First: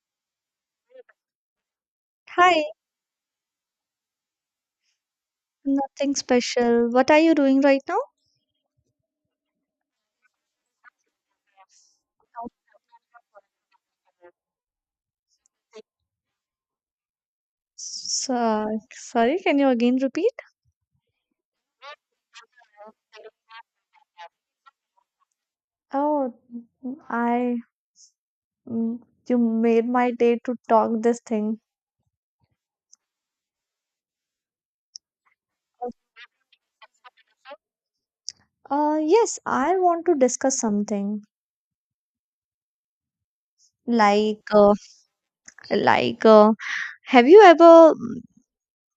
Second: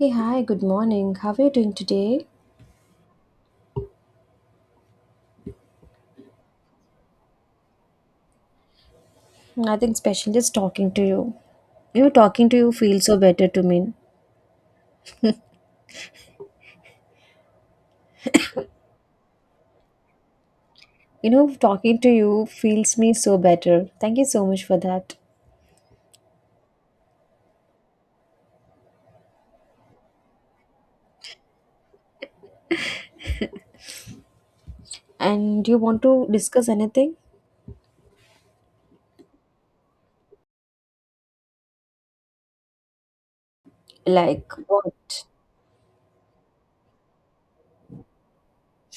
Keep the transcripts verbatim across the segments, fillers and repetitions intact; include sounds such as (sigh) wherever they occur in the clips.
Hey, hi, good morning. How are you doing today? Hi, nothing special. What are you doing right now? Nothing special, just talking to you. You know, talking to you feels so better to me. So, sorry, can you again repeat? You know, talking to you feels me so better. Thank you so much for that. Oh, mm, I mm, you made my day to talk this thing. And you want to discuss anything? Uh, yes, I want to discuss something. Like, Like Uh, what? like, uh, have you ever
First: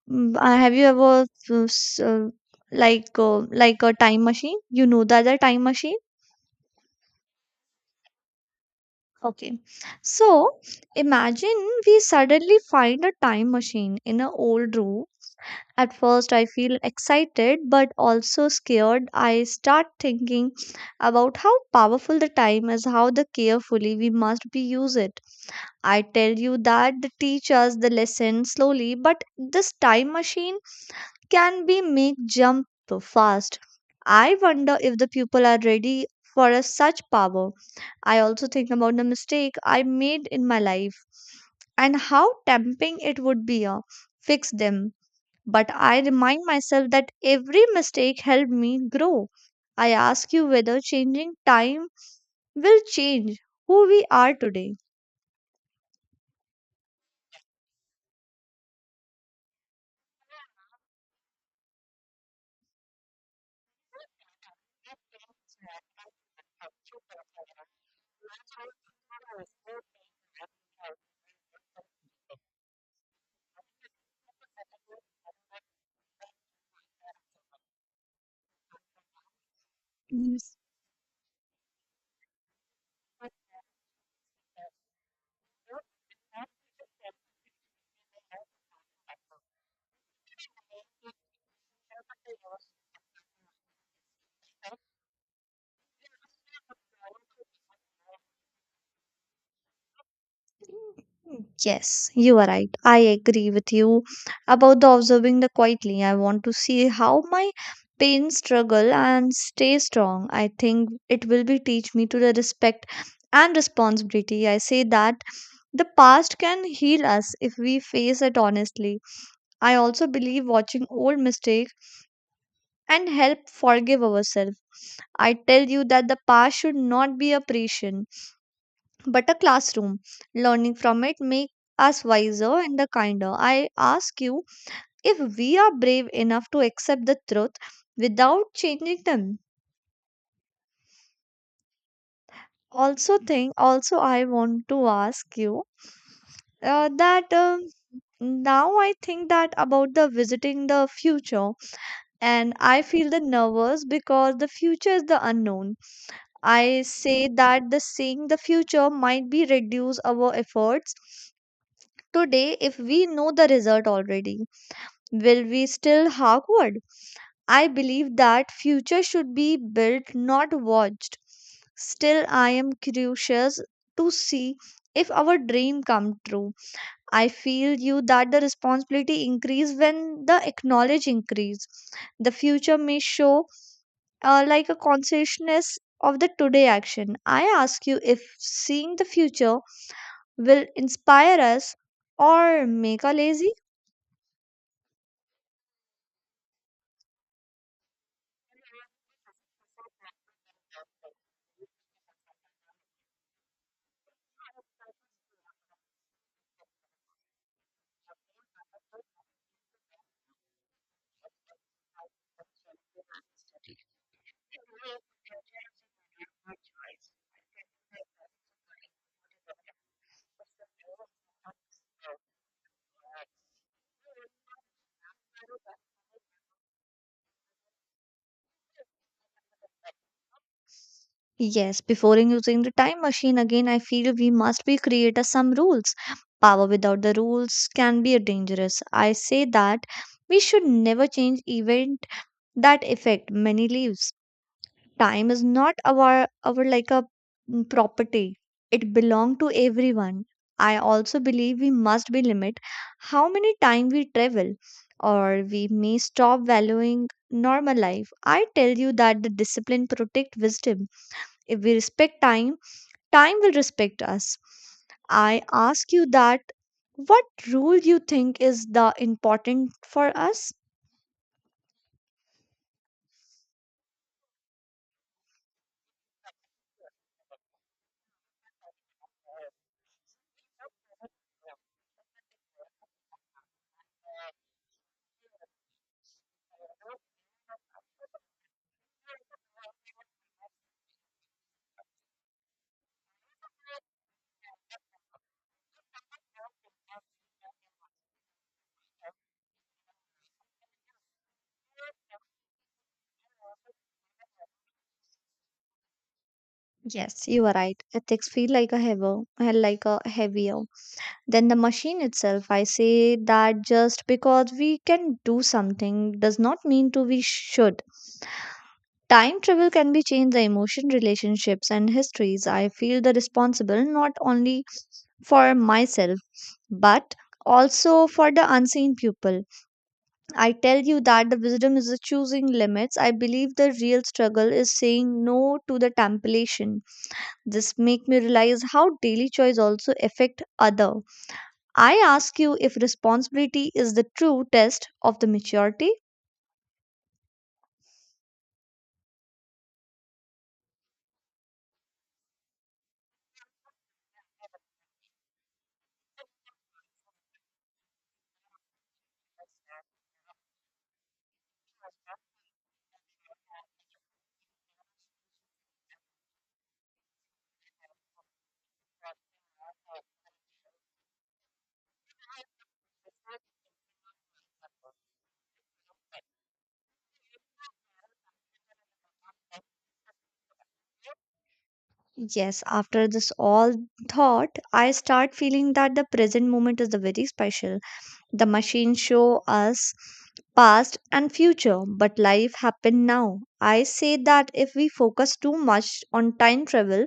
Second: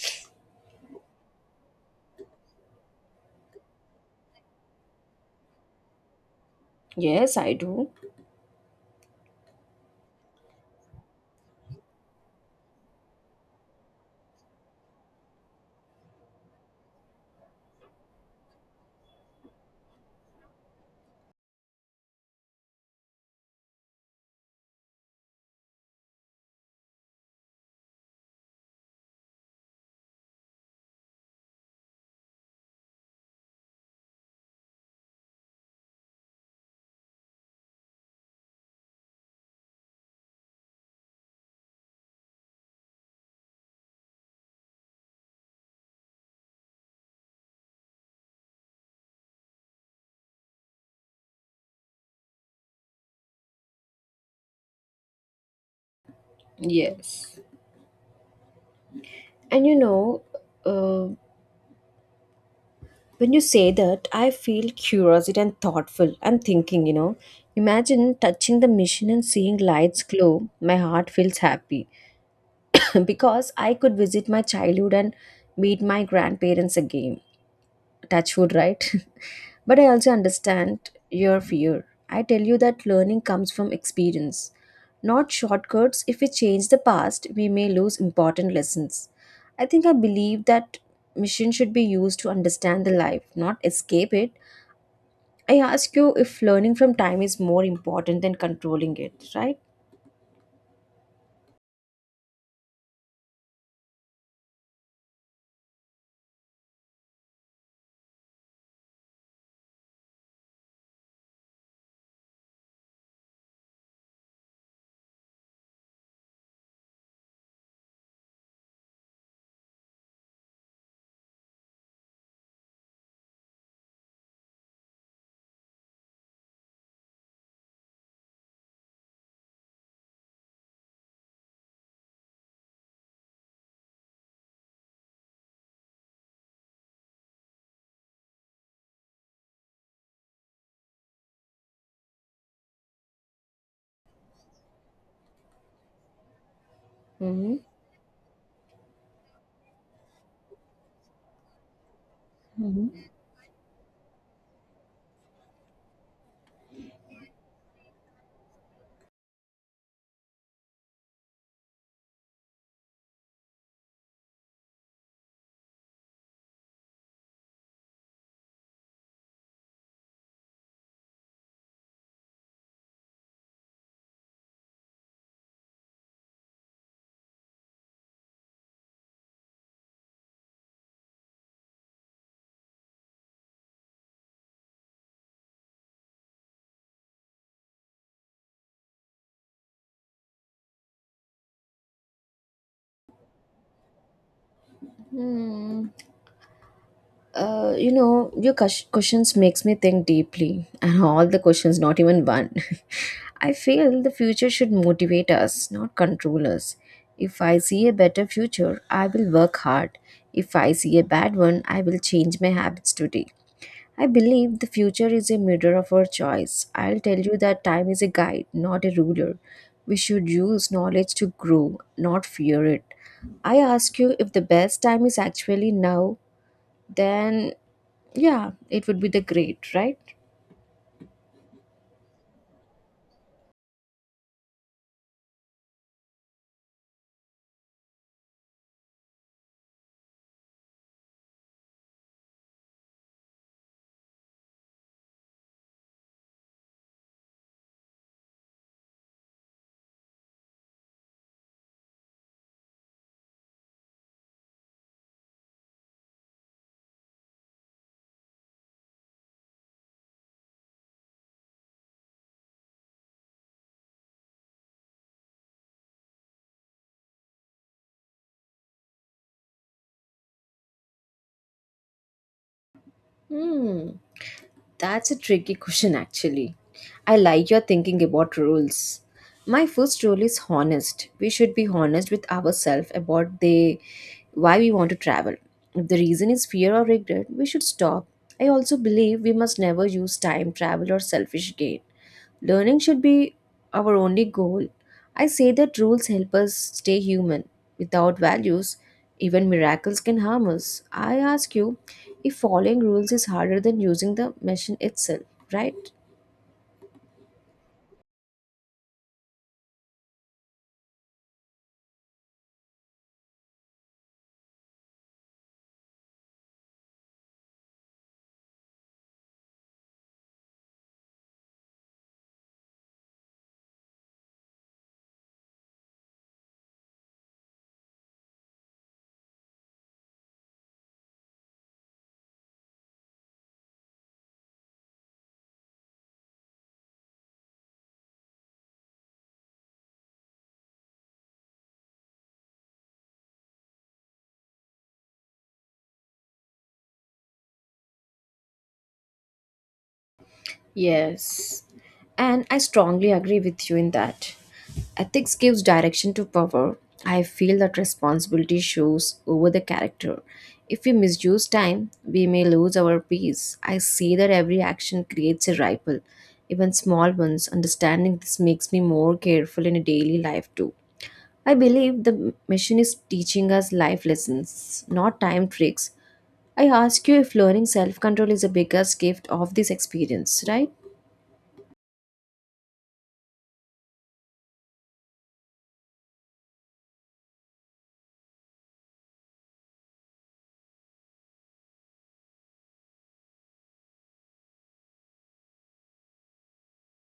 mm, uh, have you ever, uh, s- uh, like, uh, like a time machine? You know that the time machine? Yes, I do. Okay. So, imagine we suddenly find a time machine in an old room. At first, I feel excited but also scared. I start thinking about how powerful the time is, how the carefully we must be use it. I tell you that the teach us the lesson slowly, but this time machine can be make jump fast. I wonder if the people are ready for a such power. I also think about the mistake I made in my life and how tempting it would be to fix them, but I remind myself that every mistake helped me grow. I ask you whether changing time will change who we are today. Yes. And you know, uh, when you say that, I feel curiosity and thoughtful. I'm thinking, you know, imagine touching the machine and seeing lights glow. My heart feels happy. (laughs) because I could visit my childhood and meet my grandparents again. Touch wood, right? (laughs) but I also Yes. understand your fear. I tell you that learning comes from experience, not shortcuts. If we change the past, we may lose important lessons. I think I believe that mission should be used to understand the life, not escape it. I ask you if learning from time is more important than controlling it, right? Yes, you are right. I agree with you about the observing the quietly. I want to see how my pain struggle and stay strong. I think it will be teach me to the respect and responsibility. I say that the past can heal us if we face it honestly. I also believe watching old mistakes and help forgive ourselves. I tell you that the past should not be a prison, but a classroom. Learning from it make us wiser and the kinder. I ask you if we are brave enough to accept the truth without changing them. Also, think. Also, I want to ask you uh, that Mm-hmm. um now I think that about the visiting the future, and I feel the nervous because the future is the unknown. I say that the seeing the future might be reduce our efforts today if we know the result already. Will we still hawkward? I believe that future should be built, not watched. Still, I am curious to see if our dream come true. I feel you that the responsibility increase when the acknowledge increase. The future may show uh, like a consciousness of the today action. I ask you if seeing the future will inspire us or make us lazy. Mhm. Uh, you know, your ques- questions makes me think deeply, and all the questions, not even one. (laughs) I feel the future should motivate us, not control us. If I see a better future, I will work hard. If I see a bad one, I will change my habits today. I believe the future is a mirror of our choice. I'll tell you that time is a guide, not a ruler. We should use knowledge to grow, not fear it. I ask you if the best time is actually now, then yeah, it would be the great, right? Yes, before using the time machine again, I feel we must be creator some rules. Power without the rules can be dangerous. I say that we should never change event that affect many lives. Time is not our our like a mm, property. It belong to everyone. I also believe we must be limit how many time we travel, or we may stop valuing normal life. I tell you that the discipline protect wisdom. If we respect time, time will respect us. I ask you that what rule you think is the important for us. Hmm, that's a tricky question actually. I like your thinking about rules. My first rule is honest. We should be honest with ourselves about the why we want to travel. If the reason is fear or regret, we should stop. I also believe we must never use time travel or selfish gain. Learning should be our only goal. I say that rules help us stay human. Without values, even miracles can harm us. I ask you if following rules is harder than using the machine itself, right? Yes, you are right. Ethics feel like a heavier like a heavier than the machine itself. I say that just because we can do something does not mean to we should. Time travel can be changed the emotion, relationships, and histories. I feel the responsible not only for myself, but also for the unseen people. I tell you that the wisdom is the choosing limits. I believe the real struggle is saying no to the temptation. This make me realize how daily choice also affect other. I ask you if responsibility is the true test of the maturity. Yes, and I strongly agree with you in that. Ethics gives direction to power. I feel that responsibility shows over the character. If we misuse time, we may lose our peace. I see that every action creates a ripple, even small ones. Understanding this makes me more careful in a daily life too. I believe the mission is teaching us life lessons, not time tricks. I ask you if learning self control is the biggest gift of this experience, right? Yes, after this all thought, I start feeling that the present moment is the very special. The machines show us past and future, but life happen now. I say that if we focus too much on time travel,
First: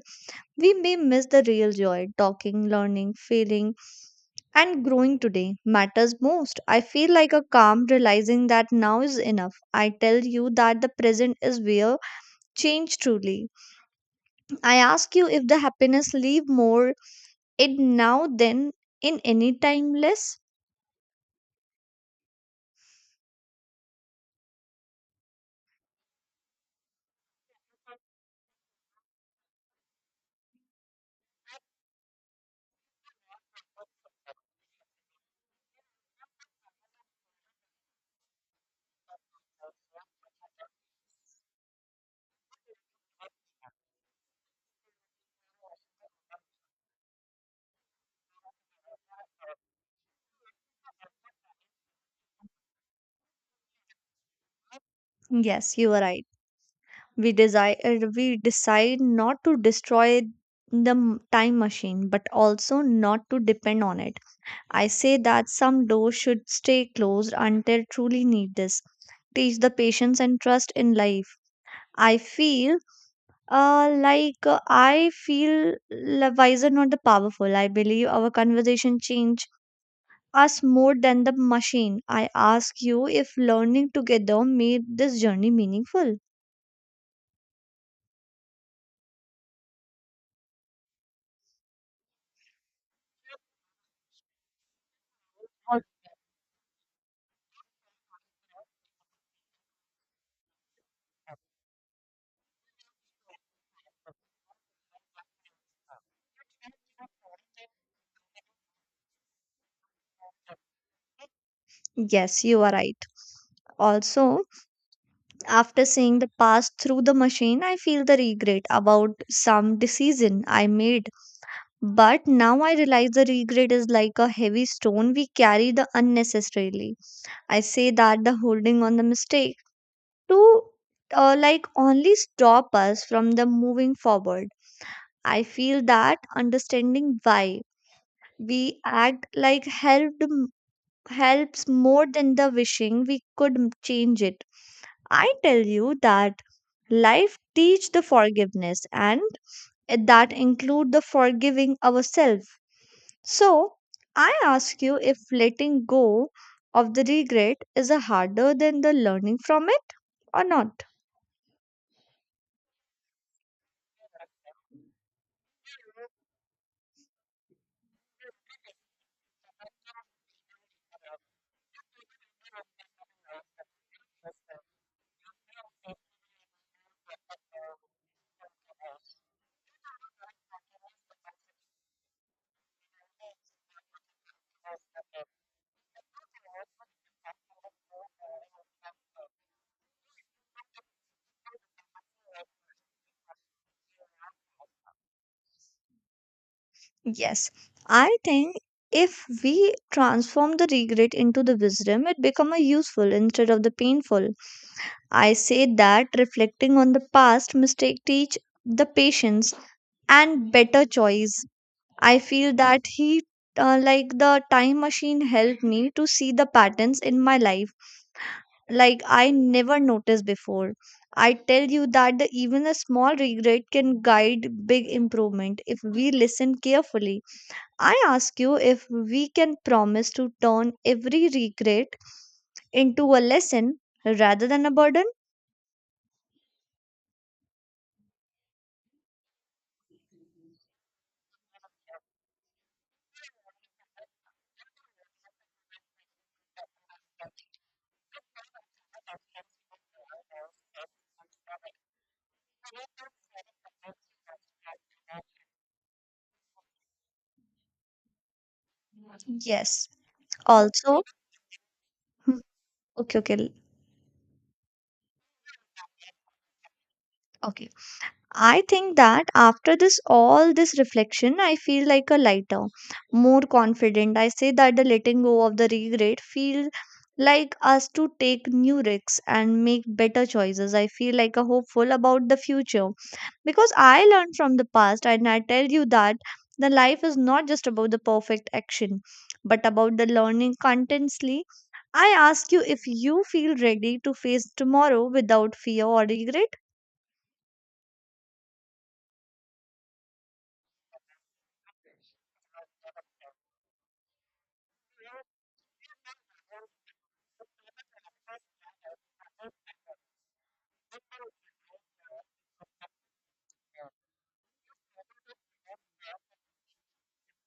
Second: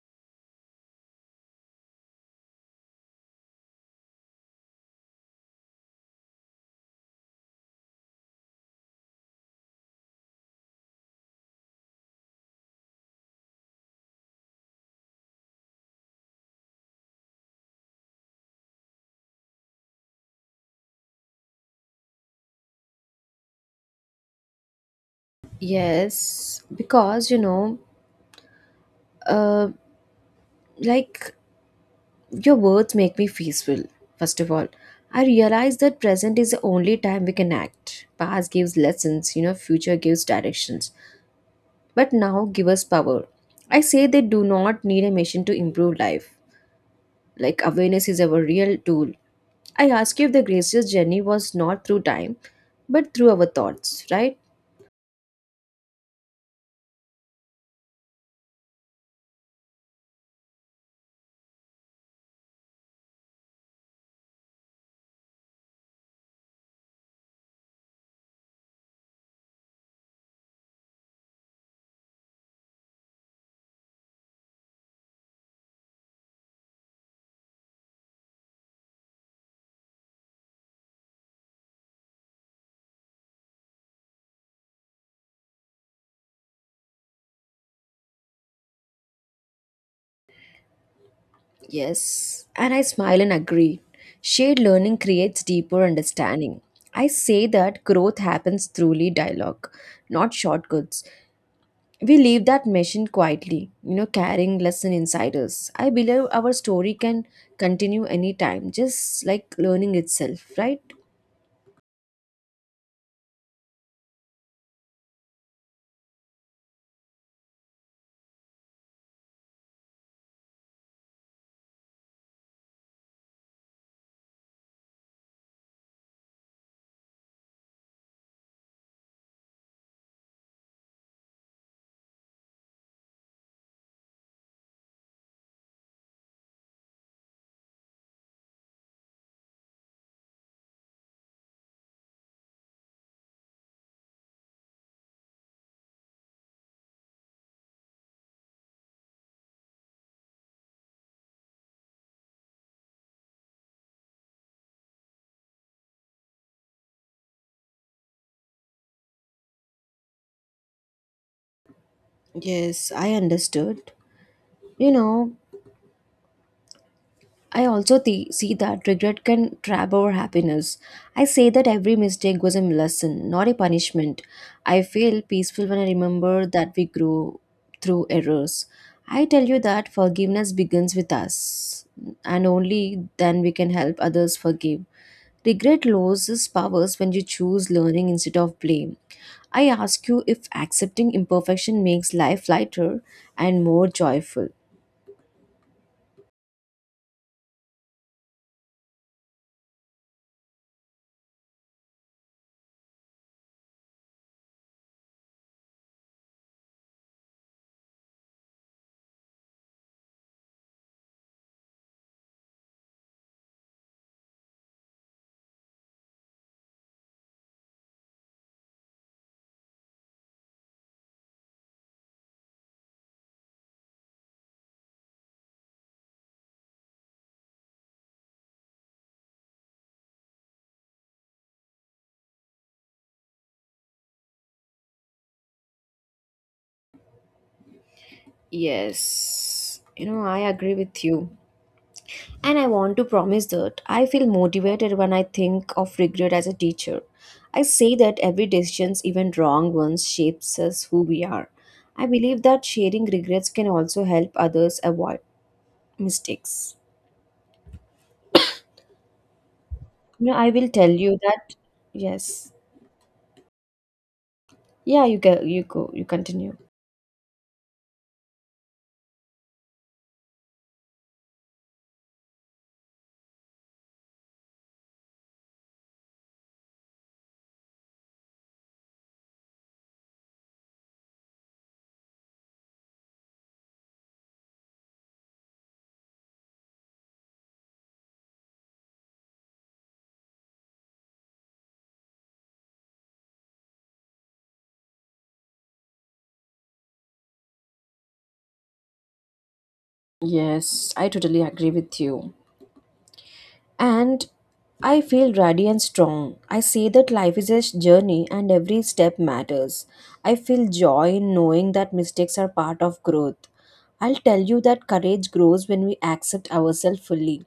we may miss the real joy, talking, learning, feeling, and growing today matters most. I feel like a calm realizing that now is enough. I tell you that the present is where change truly. I ask you if the happiness leave more it now than in any timeless. Yes, because you know, uh, like your words make me peaceful. First of all, I realize that present is the only time we can act. Past gives lessons, you know, future gives directions, but now give us power. I say they do not need a machine to improve life. Like awareness is our real tool. I ask you if the gracious journey was not through time, but through our thoughts, right? Yes, you are right. We desire we decide not to destroy the m- time machine, but also not to depend on it. I say that some doors should stay closed until truly need this. Teach the patience and trust in life. I feel uh, like uh, I feel l- wiser, not the powerful. I believe our conversation change us more than the machine. I ask you if learning together made this journey meaningful. Yes, and I smile and agree. Shared learning creates deeper understanding. I say that growth happens throughly dialogue, not shortcuts. We leave that machine quietly, you know, carrying lesson inside us. I believe our story can continue anytime, just like learning itself, right? Yes, you are right. Also, after seeing the past through the machine, I feel the regret about some decision I made. But now I realize the regret is like a heavy stone we carry the unnecessarily. I say that the holding on the mistake to uh, like only stop us from the moving forward. I feel that understanding why we act like helped m- helps more than the wishing we could m- change it. I tell you that life teach the forgiveness and that include the forgiving ourselves. So, I ask you if letting go of the regret is a harder than the learning from it or not. Yes, I understood. You know, I also th- see that regret can trap our happiness. I say that every mistake was a lesson, not a punishment. I feel peaceful when I remember that we grew through errors. I tell you that forgiveness begins with us, and only then we can help others forgive. Regret loses powers when you choose learning instead of blame. I ask you if accepting imperfection makes life lighter and more joyful. Yes, I think if we transform the regret into the wisdom, it become a useful instead of the painful. I say that reflecting on the past mistake teach the patience and better choice. I feel that he uh, like the time machine helped me to see the patterns in my life like I never noticed before. I tell you that the, even a small regret can guide big improvement if we listen carefully. I ask you if we can promise to turn every regret into a lesson rather than a burden? Yes, you know, I agree with you. And I want to promise that I feel motivated when I think of regret as a teacher. I say that every decision, even wrong ones, shapes us who we are. I believe that sharing regrets can also help others avoid mistakes. Yes. You know, I will tell Also, you that. Yes. okay, okay, l- Yeah, you go you go you continue. okay. I think that after this, all this reflection, I feel like a lighter, more confident. I say that the letting go of the regret feels like us to take new risks and make better choices. I feel like a hopeful about the future because I learned from the past, and I tell you that the life is not just about the perfect action but about the learning continuously. I ask you if you feel ready to face tomorrow without fear or regret. Yes, I totally agree with you. And I feel ready and strong. I see that life is a journey and every step matters. I feel joy in knowing that mistakes are part of growth. I'll tell you that courage grows when we accept ourselves fully.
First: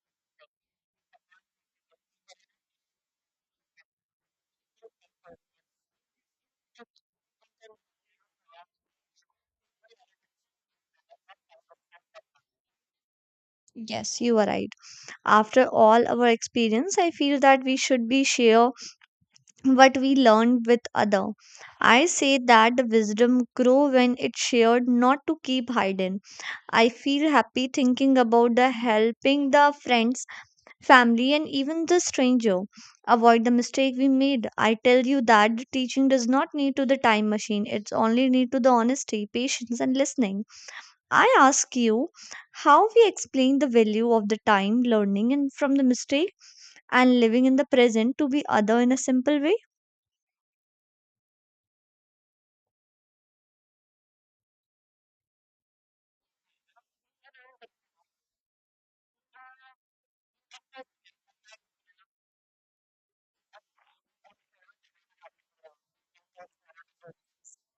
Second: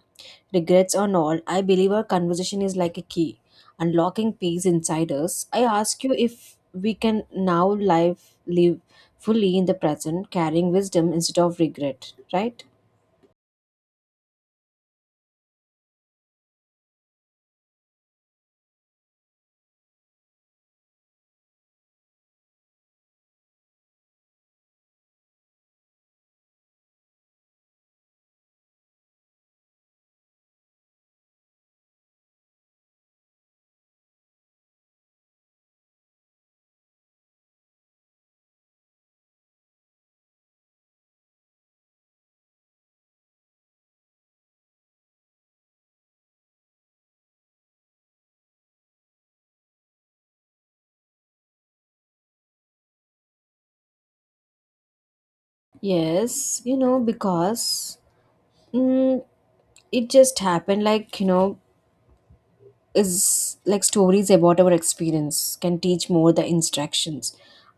Regrets or not, I believe our conversation is like a key, unlocking peace inside us. I ask you if we can now life live fully in the present, carrying wisdom instead of regret, right? Yes, you are right. After all our experience, I feel that we should be share what we learned with other. I say that the wisdom grow when it's shared, not to keep hidden. I feel happy thinking about the helping the friends, family, and even the stranger. Avoid the mistake we made. I tell you that the teaching does not need to the time machine. It's only need to the honesty, patience, and listening. I ask you how we explain the value of the time, learning, and from the mistake and living in the present to be other in a simple way. Yes, you know, because mm, it just happened. Like, you know is like stories about our experience can teach more than instructions.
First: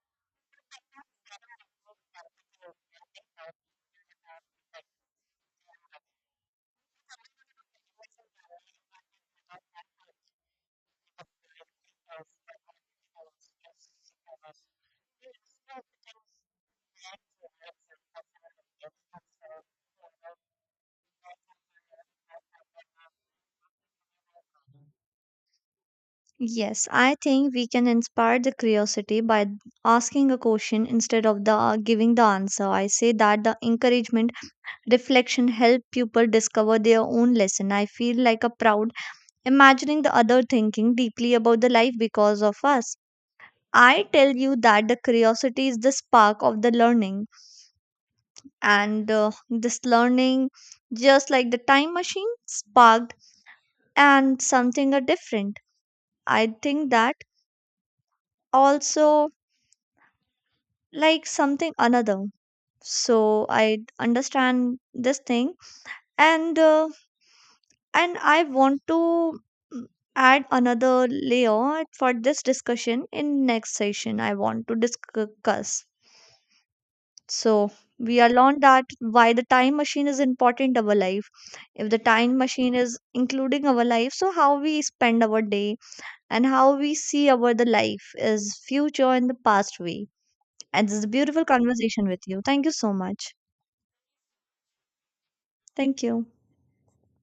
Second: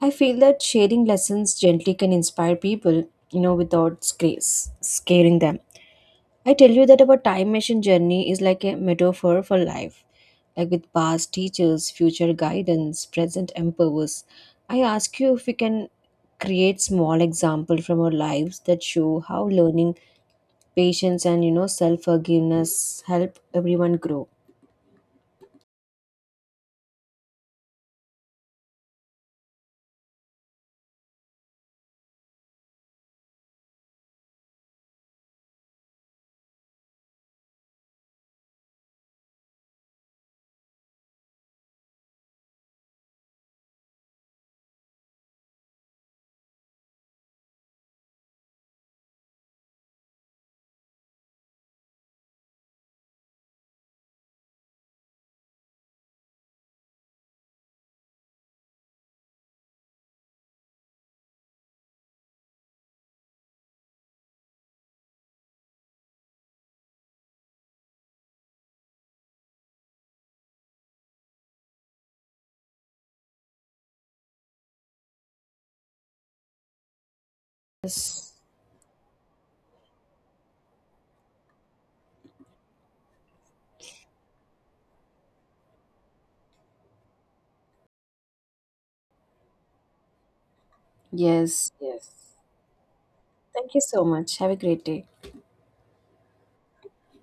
I feel that sharing lessons gently can inspire people, you know without scares, scaring them. I tell you that our time machine journey is like a metaphor for life, like with past teachers, future guidance, present empowers. I ask you if we can create small example from our lives that show how learning, patience, and you know self forgiveness help everyone grow. Yes, I think we can inspire the curiosity by asking a question instead of the giving the answer. I say that the encouragement reflection help people discover their own lesson. I feel like a proud imagining the other thinking deeply about the life because of us. I tell you that the curiosity is the spark of the learning. And uh, this learning just like the time machine sparked, and something are different. I think that also like something another. So, I understand this thing and uh, And I want to mm, add another layer for this discussion in next session. I want to discuss. So, we are Yes, learned that why the time machine is important our life. If the time machine is including our life, so how we spend our day and how we see our the life is future in the past way. And this is a beautiful yes, conversation with yes, you. Thank you so much. thank you so much. Have a great day. Thank you.